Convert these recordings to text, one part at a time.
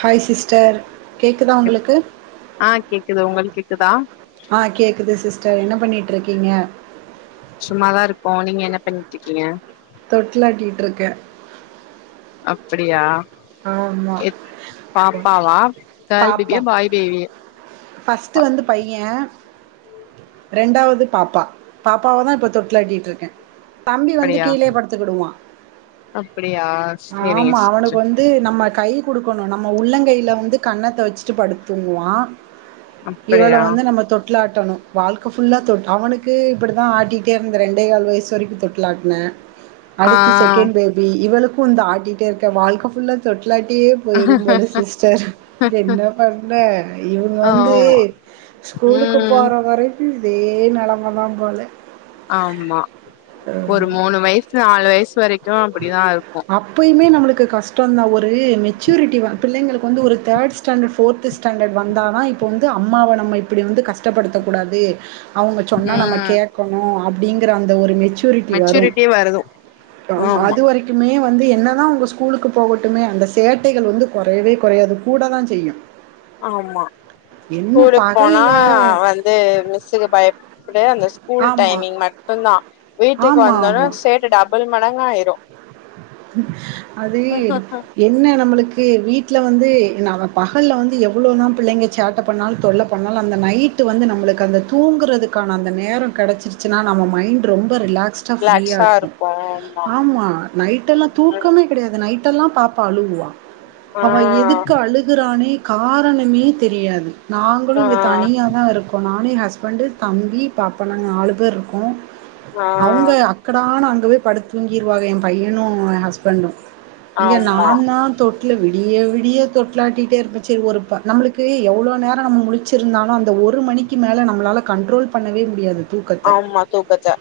Hi sister கேக்குதா உங்களுக்கு க்குதா ஆஹ் கேக்குது சிஸ்டர் என்ன பண்ணிட் டு இருக்கிங்க சும்மாதான் இருக்குகோம் நீங்க என்ன பண்ணிட்டுக்கீங்க தொட்லாட்டிட்டு இருக்கேன் அப்டியா ஆமா எப் பாப்பாவா கேள் பேபியா பாய் பேபி ஃபர்ஸ்ட்டு வந்து பையன் ரெண்டாவது பாப்பா பாப்பாவ தான் இப்போ தொட்டிலாட்டிட்டுருக்கேன் தம்பி வந்து அப்படியா கீழே படுத்துக்கிடுவா அப்படியா சரிங்க ஆமா அவனுக்கு சிஸ்டர் வந்து நம்ம கை கொடுக்கணும் நம்ம உள்ளங்கையில வந்து கண்ணத்த வச்சிட்டு படுத்தூங்குவான் இவள அப்படியா வந்து நம்ம தொட்டிலாட் டணும் வாழ்க்க ஃபுல்லா தொட் அவனுக்கு இப்டித்தான் ஆட்டிட்டே இருந்த ரெண்டே கால் வயசு வரைக்கும் தொட்லாட்டினே ஆ அடுத்து செகண்ட் பேபி இவ்வளுக் க்கும் தா ஆட்டிட்டே இருக்க வாழ்க்க ஃபுல்ல தொட்டி இல்லாட்டியே போயிரும்போல சிஸ்டர் என்ன பண்ண இவுங்க ஓ வந்து ஸ்கூலுக்கு ம் போற வரைக்கும் அதே நெலம தா போல ஆமா ஒரு மூணு வயசு நாலு வயசு வரைக் கும் அப்டிதான் இருக்கும் கு கஷ்டம் தான் ஒரு மெச்சூரிட்டி வ பிள்ளைங்களுக்கு வந்து ஒரு தேர்ட் ஸ்டாண்டர்ட்டு ஃபோர்த்து ஸ்டாண்டர்ட் வந்தா தான் இப்போ வந்து அம்மாவ நம்ம இப்டி வந்து கஷ்டப்படுத்தக்கூடாது அவுங்க சொன்னா நம்ம ம் கேக்கணும் அப் அப்டிங்கிற அந்த ஒரு மெச் மெச்சூரிட்டியே வருதும் அது வரைக்குமே மே வந்து என்ன தான் உங்க ஸ்கூலுக்கு போகட்டுனு அந்த சேட்டைகள் வந்து கொறையவே கொறையாது கூட தான் செய்யும் ஆமா என்ன ஸ்கூலுக்கு போனா பகல்ல வந்து மிஸுக்கு பயப் புடு அந்த ஸ்கூல் ஆமா, டைமிங் மட்டும்தான் வீட்டுக்கு ஆமா, வந்த ஒன்னே ஆமா. சேட்டதா டபுல் மடங்காயிரும் அது என்ன நம்பளுக் கு வீட்ல வந்து நாம்ப பகல்ல வந்து எவ்ளோனா பிள்ளைங்க சேட்ட பண்ணாலு தொல்ல பண்ணாலும் அந்த நைட்டு வந்து நம்பளுக்கு அந்த தூங்கறதுக்கான அந்த நேரம் கெடச்சிருச்சினா நம்ம மைண்ட் ரொம் ரொம்ப ரிலாக்ஸ்டா ஃப்ரீயா ரிலாக்ஸா இருக்கும் இருப்போ ஆமா நைட்டு எல்லாம் தூக்கமே கெடையாது நைட்டெல்லாம் பாப்பா அழுவா ஆ அவ எதுக்கு அழுகுறானே காரணமே தெரியாது நாங்களு இங்க ஆ தனியாதா இருக்கோ நா னு, ஏன் ஹஸ்பண்டு, தம்பி, பாப்பா நாங்க நாலு பேர் இருக்கோ. ஆ அவங்க அக்கடானு அங்கவே படுத் தூங்கியிருவாக எம் பையனு ஏன் ஹஸ்பண்டு இங்க ஆமா நாந்தா தொட்ல வி டிய விடிய தொட்லு ஆட்டிட்டே இருப்பே செரி ஒரு ப நம்மளுக்கு எவ்ளோ நேரோ நம்ம முழிச்சிருந்தாலு அந் த ஒரு மணிக்கி மேல நம்மளால கண்ட்ரோல் பண்ணவே முடியாது தூக்கத்த ஆமா தூக்கத்த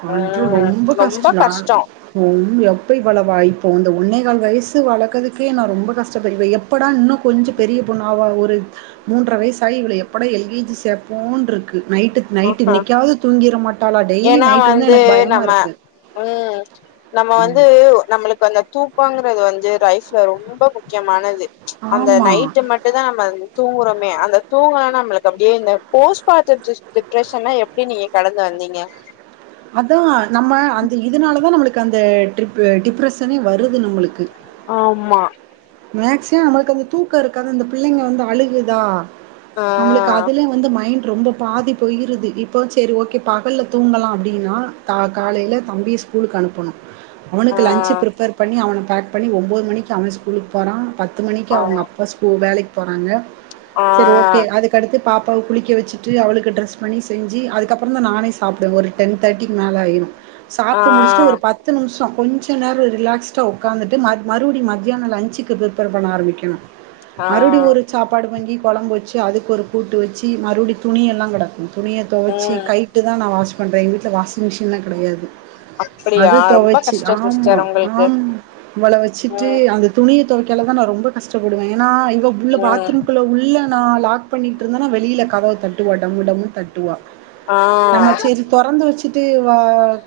கன்று ஆ ரொம்ப கஷ்டோ ஆ எப்போ இவ்வளவா இப்போ இந்த ஒண்ணே கால் வயசு வளக்கறதுக்கே நா ரொம்ப கஷ்டப்படறே எப்படா இன்னு கொஞ்ச பெரிய பொண்ணாவா ஒரு மூன்ர வயசாயி இவள எப்படா எல் கே ஜி சேப்போன்ருக்கு நைட்டு நைட்டு ஆஹா இன்னைக்காவது தூங்கிர மாட்டாளா டெய்லி ஏன்னா நைட் வந்து எனக்கு பயமா நம்ம இருக்கு ம் நம்ம வந்து நம்மளுக்கு அந்த தூ க்கோங்கறது வந்து லைஃப்ல ரொம்ப முக்கியமானது அந்த ஆமா நைட்டு மட்டுதா நம்ம தூங்குறோ மே அந்த தூங்கலனா நம்மளுக்கு அப்டியே இந்த போஸ்ட் [unintelligible] டி ப்ரஸன்லா எப்டி நீங்க கடந்து வந்தீங்க? அதுவா நம்ம அந்த இதுனாலதா நம்மளுக் க்கு அந்த டிர்ப் ஆ டிப்ரஷனே வரு ஆமா மேக்சிமோ நம்மளுக்கு அந்த தூக்கோ இருக்காது அந்த பிள்ளைங்க வந்து அழுகுதா ஆ நம்மளுக்கு அதுலயே வந்து மைண்ட் ரொம்ப பாதி போயிருது இப்போ சரி ஓகே பகல்லா தூங்கலா அப்டின்னா த காலையில தம்பிய ஸ்கூலுக்கு அனுப்பணு ஆ அவனுக்கு லன்ச்சு பிரிப்பேர் பண்ணி அவன பேக் பண்ணி ஒம்போது மணிக்கு அவ ஸ்கூலுக்கு போனா பத் து மணிக்கி ஆ அவங்க அப்பா ஸ்கூ வேலைக் போறாங்க ஆ செரி ஓகே அதுக்கடுத்து பாப்பாவ குளிக்க வெச்சுட்டு அவளுக்கு ட்ரெஸ் பண்ணி செஞ்சு அதுக்கப்புறந்தா நானே சாப்புடுவ ஒரு டென் தேட்டிக்கு மேல ஆயிரு சாப்டு முடுச்சுட்டு ஆ ஒரு பத்து நிம்ஷோ கொஞ்ச நேரோ ரிலேக்ஸ்டா உக்காந்துட்டு மறு மறுவுடி ம மத்தியானோ லன்சுக்கு பிரிப்பேர் பண்ண ஆரம்பிக்கணு ஆ மறுபடி ஒரு சாப்பாடு வாங்கி கொழம்பு வெச்சு அதுக்கு ஒரு கூட்டு வெச்சு மறுவடி துணியெல்லாங் கெடக்கு துணிய தொவச்சு ம் கைட்டுதா வாஷ் பண்ற எங்க வீட்ல வாஷிங் மிஷ் கின்ன கெடையாது அப்டியா அது ரொம்ப தொவச்சு கஷ்டோ ஆமா சிஸ்டர் உங்களுக்கு ஆம் வொள வெச்சு து ம் அந்த துணிய தொவைக்கலதா நா ரொம்ப கஷ்டப்படுவே நா இங்க உள்ள ம் பாத்ரூம்க்குள்ள உள்ள நா லாக் பண்ணிட் இருந்தனோ வெளில கதவ தட்டு ஒடம் டம்முன் தட்டு டுவா ஆ நம்ம சேரி தொறந்து வெச்சு த்துட்டு வா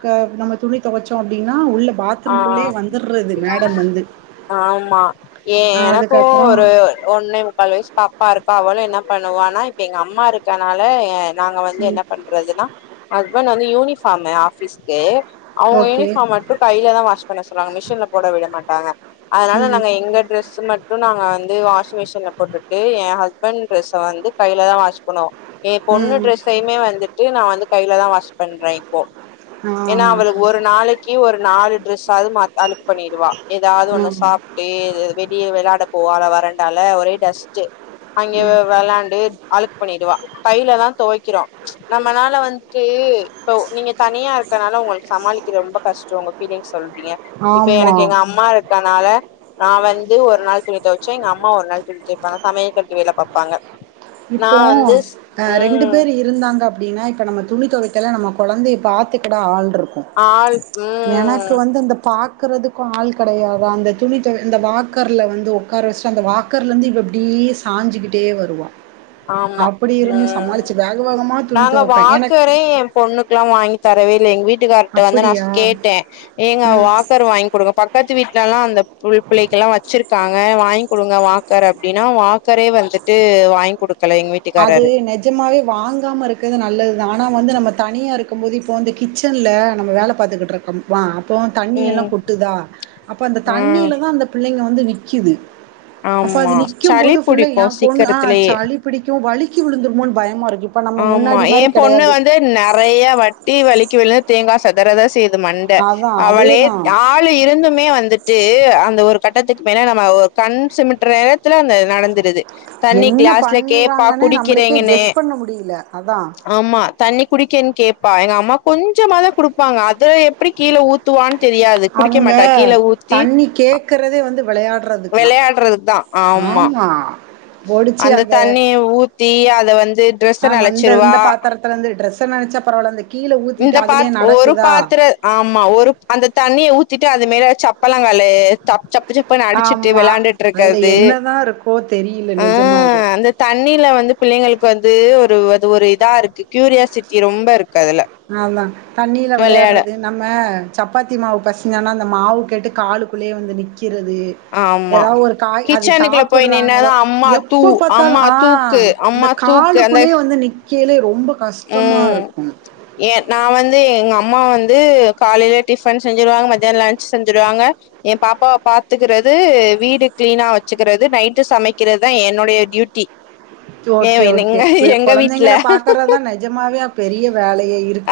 கா நம்ம துணி தொவச்சோ அப்டின்னா உள்ள பாத்ரூம் ஆ குள்ளயே வந்துர்றது மேடம் வந்து ஆமா ஏ ஆ எனக்கு அதுக்கப்புறம் ஒரு ஒன்னே முக்கால் வயிஸ் பாப்பா இருக்கா அவளு என்ன பண்ணுவா ஆனா இப்ப எங்க அம்மா இருக்கனால எ நாங்க வந்து என்ன பண்றதுன்னா ஹஸ்பண்ட் வந்து யூனிஃபாம்மு ஆஃபிஸ்க்கு அவங்க ஓகே யூனிஃபாம் மட்டு கையிலதா வாஷ் பண்ண சொல்லுவாங்க மிஷின்ல போட விட மாட்டாங்க அதனால ம் நாங்க எங்க டிரெஸ்ஸ மட் டு நாங்க வந்து வாஷிங் மிஷின்ல போட்டுட்டு எ ஹஸ்பண்ட் டிரெஸ்ஸ வந்து கையிலதா வாஷ் பண்ணுவோ ஏ பொண்ணு ம் டிரெஸ்ஸயுமே வந்துட்டு நா வந்து கையிலதா வாஷ் பண்றே போ ஆ ஏன்னா அவளுக் ஒரு நாளைக்கு ஒரு நாலு டிரெஸ் பத்தாது மாத் அழுக்கு பண்ணிடுவா எதாவது ஒண்ணு ம் சாப்டே வெளிய வெளாடு ட போவால வெரண்டால ஒரே டஸ்ட்டு அங்கே வெளாண்டு அழுக்கு பண்ணிடுவா கையில தான் துவைக்கிறோம் நம்மனால வந்துட்டு இப்போ நீங்க தனியா இரு இதனால உங்களுக்கு சமாளிக்கிறது ரொம்ப கஷ்டம் உங்க விதே சொல்றீங்க இப்ப ஆமா எனக்கு எங்க அம்மா இருக்கனால நான் வந்து வந்து ஒரு நாள் துணி துவைச்சோம் எங்க அம்மா ஒரு நாள் துணிதுவைப்பாங்க சமையல் கட்டு வேலை பார்ப்பாங்க இப்போ அஹ் ரெண்டு பேர் இருந்தாங்க அ அப்படின்னா இப்ப நம்ம துணி தொவைக்க நம்ம குழந்தை பாத்தத்துக்க கூட ஆள் இருக்கும். ஆளுக்கு வாக்குறதுக்கும் ஆள் கிடையாதா அந்த துணி தோ அந்த வாக்கர்ல வந்து உட்கார வச்சுட்டு அந்த வாக்கர்ல இருந்து இவ எப்படியே சாஞ்சுக்கிட்டே வருவான் ஆமா ம் வேகமா துணி நாங்க துவைப்பேன். எனக்கு வாக்கரே எ பொண்ணுக்குல்லா வாங்கி தரவெல்ல எங்கவீட் வீட்டுக்கார்ட வந்து நா அப்படியா? கேட்டேன் ஏங்க ம். வாக்கர் வாங்கி குடுங்க பக்கத்து வீட் அந்த புள் பிள்ளைக்கெல்லாம் வச்சிருக்காங்க வாங்கி குடுங்க வாக்கர் அப்படின்னா வாக்கரே வந்துட்டு வாங்கிகுடுங் அது நெஜமாவே வாங்காம இருக்கது நல்லதுதான் ஆனா வந்து நம்ம தனியா இருக்கு போது இப்போ வந்து கிச்சன்ல நம்ம வேலை பார்த்துக்கிட்டு இருக்கோம்ப இப்போ ம் தண்ணியெல்லாம் கொட்டுதா அப்போ அந்த ம் தண்ணியிலதா அந்த பிள்ளைங்க வந்து வந்து நிக்கிது அப்ப அது ஆமா சளி நிக்கும்போது ஃபுல்லா புடிக்கும் என் பொண்ணு ஆ சீக்கிரத்துலேயே சளி பிடிக்கும் வலிக்கு விழுந்திருமோனு பயமா இருக்கு இப்ப நம்ம ஆமா முன்னாடி மாரி என் பொண்ணு கெடையாது. வந்து நிறைய வாட்டி வலிக்கு விழு தேங்கா சேதராத செய்தது மண்ட அதான் அவளே அதேதான். ஆளு இருந்துமே வந்துட்டு அந்த ஒரு கட் கட்டத்துக்கு மேல நம்ம ஒரு கண் சிமிட்ர நேரத்துல அந்தஇது நடந்தது தண்ணி என்ன கிளாஸ்ல கேட்ப்பா குடிக்கிறேங்கன்னு இல்ல அதான் ஆமா தண்ணி குடிக்கேன்னு கேட்பா எங்க அம்மா கொஞ்சோ மாதா குடுப்பாங்க அத எப்படி கீழே ஊத்துவான்னு தெரியாது குடிக்க அவங்க மாட்டா கீழ ஊத்தி தண்ணி கேக்குறதே வந்து வெளையாடுறதுக்கு தான் ஆமா அந்த தண்ணிய ஊத்தி அ இத வந் து டிரெஸ்ஸ நலட்சுரூவா ட்ட நெனச்சா பரவால்ல இந்த இந்த பாத் ஒரு பாத்திர ஆமா ஒரு அந்த தண்ணிய ஊத்திட் ட்டு அது மேல செப்பளங்காளு தப்சப் ப்சப் அடிச்சிட்டு ஆமா விளாண்டுட்டு அதுல இருக்கது என்னதா இருக்கோ தெரில ஆ நெஜமாவே அந்த தண் தண்ணில வந்து பிள்ளைங்களுக்கு வந்து ஒரு அது ஒரு இதா இருக்கு கியூரியாசிட்டி ரொம்ப இருக்கு அதுல நா தா தண்ணில வெளையாட விளையாடறது நம்ம சப்பாத்தி மாவு பெசஞ்சானா அந்த மாவு கேட்டு கால்குள்ளேயே வந்து நிக்கு நிக்கிறது ஆமா ஏதா ஒரு காய் அது கிச்சனுக்குள்ள போய் நின்னாதா சாப்பிடுறாங்களோ அம்மா தூ எப்ப பாத்தாலு அம்மா ஆ தூக்கு அந்த அம்மா தூக்கு அந்த காலுக்குள்ளே வந்து நிக் கேளு ரொம்ப கஷ்டமா ம் இருக்கு ஏ நா வந்து எங்க அம்மா வந்து காலையில டிஃபன் செஞ்சிருவாங்க மத்தியானோ லன்ச் செஞ்சடுவாங்க எ பாப்பாவ பாத்துக்கிறது வீடு கிளீனா வச்சுக்கிறது நைட்டு சமைக்கிறதா என்னோடய டியூட்டி ஏ ஓகே ஓகே எங்க ப எங்க வீட்ல கொழந்தைங்கள பாக்கறதான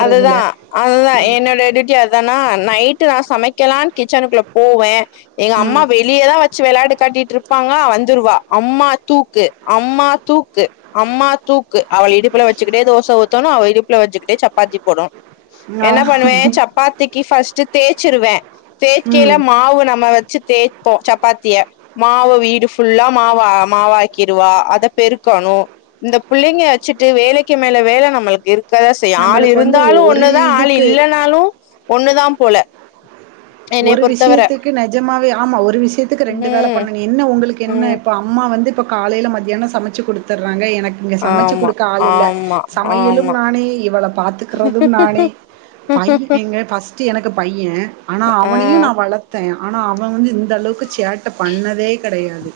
அதுதா அதுதா என்னுட டூட்டி அதனா நைட்டு நா சமை க்கலா கிச்சனுக்குள்ள போவே எங்க அம்மா ம் வெளியதா வ ச்சி வெளாட்டு காட்டிட்டு இருப்பாங்க வந்துருவா அம்மா தூக்கு அம்மா தூக்கு அம்மா தூக்கு அவள இடுப்புல வச்சுக்கிட்டே தோஸ் த்த ஊத்தனு அவ இடுப்பல வச்சிக்கிட்டே சப்பாத்தி போடு ஆ என்ன பண்ணுவே சப்பாத்தி கி ஃபர்ஸ்ட் தேய்சுருவே தேக்கையில ம் மாவு நம்ம வச்சி தேய்போ சப்பாத்திய மாவு வீடு ஃபுல்லா மாவ மாவாக்கிருவா அத பெருக்கணு இந்த புள்ளைங்க வச்சிட்டு வேலைக்கு மேல வேல நம்மளுக்கு இரு க்கதா செய்யு ஆளு நம்மளுக்கு வந்து இருந்தாலு ஒரு ஒன்னுதா ஆளு இதுக்கு இல்லனாலு ஒன்னுதா போல என்னைய ஒரு பொறுத்தவர விஷ்யத்துக்கு நெஜமாவே ஆமா ஒரு விஷ்யத்துக்கு ரெண்டு வேல ம் பண்ணணு என்ன உங்களுக்கு என்ன ம் இப்ப அம்மா வந்து இப்ப காலையில மத்தியானோ சமச்சி குடுத்துடுறாங்க என இங்க சமச்சு ஆமா கொடுக்க ஆள் இல்ல ஆமா சமையலு ஆமா நானே இவள பாத்துக்கறது நானே பை எங்க பஸ் ஃபர்ஸ்டு எனக்கு பையன் ஆனா ஆ அவனயும் நான் வளத்தேன் ஆனா அவ வந்து இந்த அளவுக்கு சேட்ட பண்தே கெடையாது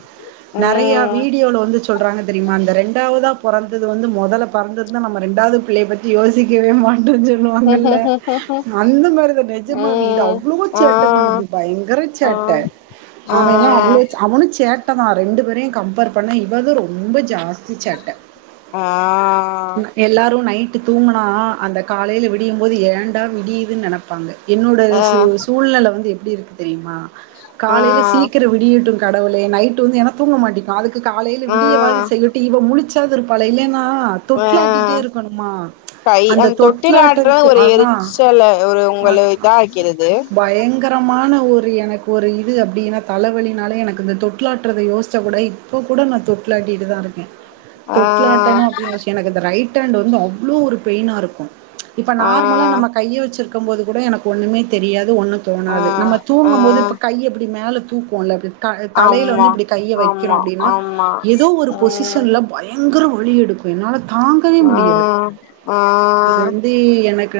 நெறய ம் வீடியோல வந்து சொல்றாங்க தெரியுமா இந்த ரெண்டாவதா பொறந்தது வந்து மொதல பொறந்துருந்தா நம்ம ரெண்டாது புள்ளயை பத்தி யோசிக்கவே மா ட்டூ சொல்லுவாங்கல ம் அந்த மாரிதான் நெஜமாவே தான் ஆ சேட்ட பண்ணுது பங்கர ஆ சேட்ட அவ எல்லா ஆ அவ்ளோ அவனும் சேட்ட தான் ரெண்டு பேரையும் கம்பேர் பண்ணா இவதான் ரொம்ப ஜாஸ்தி சேட்டை ஆஹ் ட்டு தூங்குனா அந்த காலையில விடியும் போது ஏண்டா விடியுதுனு நெனப்பாங்க என்னுட ஆ சூழ்நிலை வந்து எப்படி இருக்கு தெரியுமா ஆ காலையில சீக்கரம் விடியட்டும் கடவுளே நைட்டு வந்து ஏன தூங்க மாட்டிக் காலையில ஆ விடியவாது செய்யட்டும் இவ முழிச் த்தாது இருப்பளே ஆஹ் கை அந்த தொட்டில் ஆடுறது தொட்டிலாட்டதுக்கு ஒரு அதா எரிச்சலை ஒரு உங்க இதா இருக்கிறது பயங்க பயங்கரமான ஒரு எனக்கு ஒரு இது அப்படின்னா தலைவழினாலே எனக்கு இந்த தொட்டிலாட்டுறது யோசிச்ச கூட இப்போ கூட நான் தொட்டிலாட்டிட்டு தான் இருக்கேன் ஆ தொட்டிலாட்டணும் அப்படின்னு வச்சு எனக்கு இந்த ரைட் ரைட் ஹாண்ட் வந்து அவ்வளோ ஒரு பெயினாக இருக்கும் இப்ப ஆ நார்மலா நம்ம கையை வச்சிருக்கோம் இருக்கும் போது கூட எனக்கு ஒண்ணுமே தெரியாது ஒண்ணும் ஆ தோணாது நம்ம ஆ தூங்கும் போது இப்ப கை எப்படி மேல தூக்குவோம்ல தலையையில் ஆமா வந்து இப்படி கையை வைக்கிறோம் ஆமா அப்படின்னா ஆமா ஏதோ ஒரு ம் பொசிஷன்ல பயங்க பயங்கிற வலிஎடுக்கும் என்னால தாங்கவே ஆ முடியாது ஆ இது வந்து எனக்கு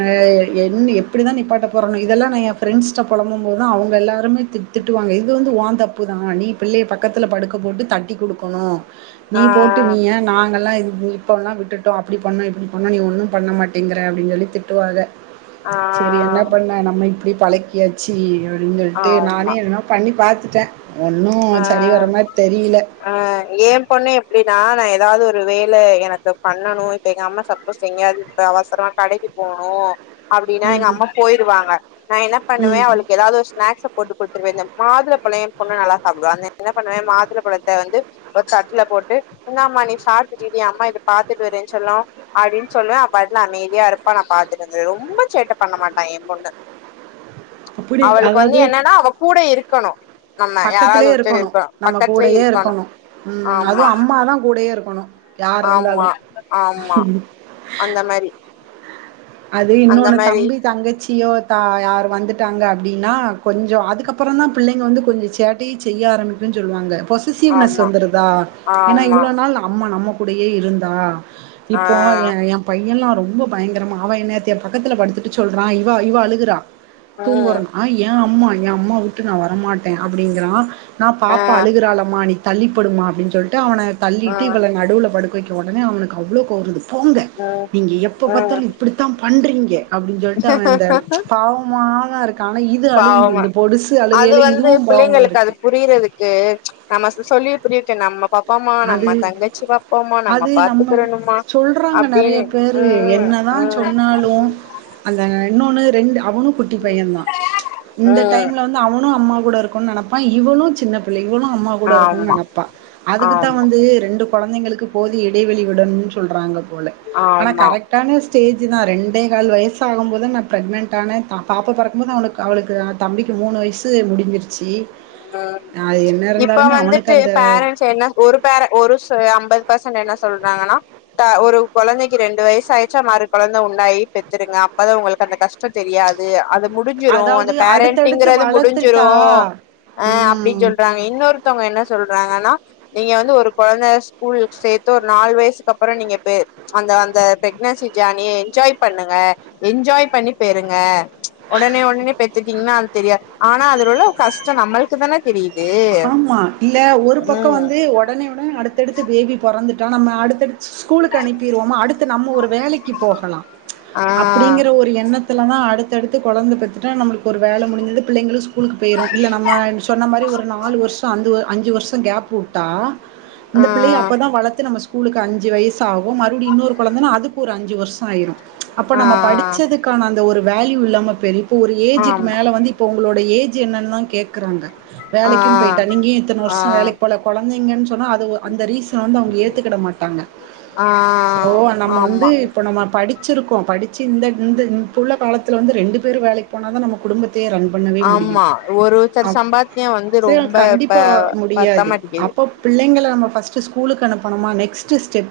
க்கு எப்டிதா நிப்பாட்ட போறணு இத் இதெல்லா நா எ ஃப்ரெண்ட்ஸிட்ட புழம்பம் போதா அவங்க எல்லாருமே த திட்டுவாங்க இது வந்து வோ தப்பு தா நீ பிள்ளைய பக்கத்தில படுக்க போட்டு தட்டி கொடுக்கணு நீ போட்டு நீ ஆ ஏ நாங்கலா இந் இப்போலா விட்டுட்டோ அப்டி பண்ணோ இப்டி பண்ணணு நீ ஒன்னு பண்ண மாட்டேங்கிற அப்டினு சொல்லி திட்டுவாக சேரி என்ன பண்ண நம் இப்டி பழக்கியாச்சு அப்டின்னு ஆ சொல்லிட்டு நானே ஆமா எதனா பண்ணி பார்த்து த ஆ ஆ ஏ பொண்ணு எப்டின்னா நா எ ஏதாவது ஒரு வேல எனக்கு பண்ணணு இப்ப எங்க அம்மா சப்போஸ் எங்கேயாவது இப்ப அவசரமா கடைக்கு போணு அப்டின்னா எங்க ம் அம்மா போயிருவாங்க நா என்ன பண்ணுவ ம் அவளுக்கு ஏதாவது ஒரு ஸ்நாக்ஸ்ஸ போட்டு கொடுத்துருவே இந்த மாதுள பழோ எ பொண்ணு நல்லா சாப்டுவா அந்த என்ன பண்ணுவே மாதுளை பழத்தை வந்து ஒரு தட்டுல போட்டு என்ன அம்மா நீ சாப்ட்டுட்டி அம்மா இத பாத்துட்டு வரறேன்னு செல்லோ அப்டின்னு சொல்லுவே அவ பாட்ல அமைதியா இருப்பா நா பாத்துட்டு இருந்தே ரொம்ப சேட்ட பண்ண மாட்டா எ பொண்ணு அப்டி அவளுக்கு வந்து என்னன்னா அவ கூட இருக் க்கணோ பக்கத்திலே இருக்கணு நம்ம கூடயே இருக்கணு உ ஆமா அதுவு அம்மாதா கூடயே இருக்கணு குணு ஆமா ஆமா அந்த மாரி அது அந்த இன்னொன்னு மாரி தம்பி தங்கச் சியோ தா யார் வந்துட்டாங்க அப்டின்னா கொஞ்ச அதுக்கப்புற தா பிள்ளைங்க வந்து கொஞ்ச சேட்டையே செய்ய ஆரம்பிக்கும்ன்னு சொல்லுவாங்க பொசிசிவ்னஸ் ஆமா வந்துருதா ஏன்னா ஆமா இவ்ளோ நாள் அம்மா நாம் கூடையே இருந்தா ஆ இப்போ எ எ பையன்ல்லா ரொம் ரொம்ப பயங்கரமா அவ நேத்து பக்கத்து பத்துட்டு சொல்றா இவா இவ அழுகுறா ம் தூங்குறோனா எ அம்மா எ அம்மா விட்டு நா வரமாட்டே அப்டிங்கிறா நா ஆ பாப்பா அழுகுறாளமாணி தள்ளிப்படுமா அப்டின்னு சொல்லி ட்டு அவன தள்ளிட்டு ம் இவளா நடுல படுக்க போய்க்கு உடனே அவனுக்கு அவ்ளோ கோவோ வருது போங்க ம் நீங்க எப்ப ம் பாத்தாலு இப்பிடித்தா பண்றீங்க அப்டின் சொல்ட்டு அவே அந்த பாவமாதா இரு பாவமா அது வந்து இதுவும் பாவமா பிள்ளைங்களுக்கு அது இருக்கு புரியறதுக்கு நம்ம து சொல்லி புரிய வைக்க நம்ம பாப் பாம்மா அது நம்ம தங்கச்சி பாப்பாம்மா நம்ம பாத்துக்கிரணுமா சொல்றாங்க நெறைய அப்டின்னு பேரு ம் என்னதா ம் சொன்னாலு அந்த இன்னொன்னு ரெண்டு அவனு குட்டிப் பையன்தா இந்த ம் டைம்ல வந்து அவனு அம்மா கூட இருக்கணுனு நெனப்பா இவளு சின்ன பிள்ளை இவளு அம்மா கூட இருக்கணுன்னு ஆமா நெனைப்பா அதுக்கு த்தா ஆமா வந்து ரெண்டு கொழந்தைங்களுக்கு போதிய இடைவெளி விடணனு சொல்றாங்க போல ஆனா ஆமா கரெக்டான ஸ் டேஜுதா ரெண்டே கால் வயசாகும் போது நான் ப்ரெக்னண்ட் ஆனே பா பாப்பா பொறக்கும்போது அவனுக்கு அவளுக்கு ஆ தம்பிக்கு மூணு வயசு முடிஞ்சிருச்சி ஆ இப்ப வந்துட்டு அந்த பேரன்ட்ஸ் என்ன ஒரு பேர ஒரு ச அம்பது பெர்சன்ட் என்ன சொல்றாங்கன்னா த ஒரு கொழந்தைக்கி ரெண்டு வயசு ஆயிருச்சா மறு கொழந்தை உண்டாயி பெத்துருங்க அப்பதா உங்களுக்கு அந்த கஷ்டோ தெரியாது அது முடிஞ்சிரு அதாவது அந்த அடுத்தடுத்து பேரண்டிங்கறது முடிஞ்சிரு வளர்த்துட்டா ஆ அப்டின்னு ம் சொல்றாங்க இன்னொருத்தவங்க என்ன சொல் றாங்கன்னா நீங்க வந்து ஒரு கொழந்த ஸ்கூல் சேத்து ஒரு நாலு வயசுக்கு அப்புறோ நீங்க அந்த அந்த பிரெக்னன்சி ஜர்னிய என்ஜாய் பண்ணுங்க என்ஜாய் பண்ணி பெறுங்க உடனே உடனே பெத்துட்டீங்கன்னா அது தெரியா ஆனா அதுல உள்ள கஷ் டோ நம்மளுக்கு தான தெரியு ஆமா இல்ல ஒரு பக்கோ வந்து ஒடனே ஒடனே அடுத்தடுத்து பேபி பொறந்து ட்டோ நம்ம அடுத்தடு ஸ்கூலுக்கு அனுப்பிருவோமோ அடுத்த நம்ம ஒரு வேலைக்கி போகலா ஆ அப்பிடிங்கிற ஒரு எண்ணத் துல நா அடுத்தடுத்து கொழந்த பெத்துட்டா நம்மளுக்கு ஒரு வேல முடிஞ்சுது பிள்ளைங்களு ஸ்கூலுக்கு போயிரு. இல்ல நம்ம சொன்ன மாரி ஒரு நாலு வருஷோ அந்து வ அஞ்சு வர்ஷோ கேப்பு உட்டா ஆ இந்த பிள்ளைய அப்பதா வளத்து நம்ம ஸ் கூலுக்கு அஞ்சு வயசு ஆகு மறுபிடி இன்னொரு கொழந்தைனா அதுக்கு ஒரு அஞ்சு வருஷோ ஆயிரு அப்ப ஆ நம்ம படிச்சதுக்கான அந்த ஒரு வேல்யூ இல்லாம பெரி ப்ப ஒரு ஏஜுக்கு ஆம் மேல வந்து இப்ப உங்களோடய ஏ ச்சி என்னல்லா கேக்குறாங்க ஆ வேலைக்கின்னு போயிட்டா நீங்கயே இத்தன ஆ வருஷ வேலைக்கு போல கொழந்தை நீங்கன்னு சொன்னா ஒ அது அந்த ரீஸ் து வந்து அவுங்க ஏத்துக்கிட மாட்டாங்க ஆ சோ நம்ம வந்து ஆமா இப்ப நம்ம படிக் ச்சிருக்கோ படிச்சி இந்த இந்த இப்புல்ல காலத்தில வந்து ரெண்டு பேரு வேலைக்கு போன தா நம்ம குடும்பத் ஆமா ஒரு சர் சம்பாத்தியோ வந் சேர் கண்டிப்பா முடியாது அப்ப பிள் பிள்ளைங்கல நம்ம பஸ்ட்டு ஸ்கூலுக்கு அனுப்புனுமா நெக்ஸ்டு ஸ்டெப்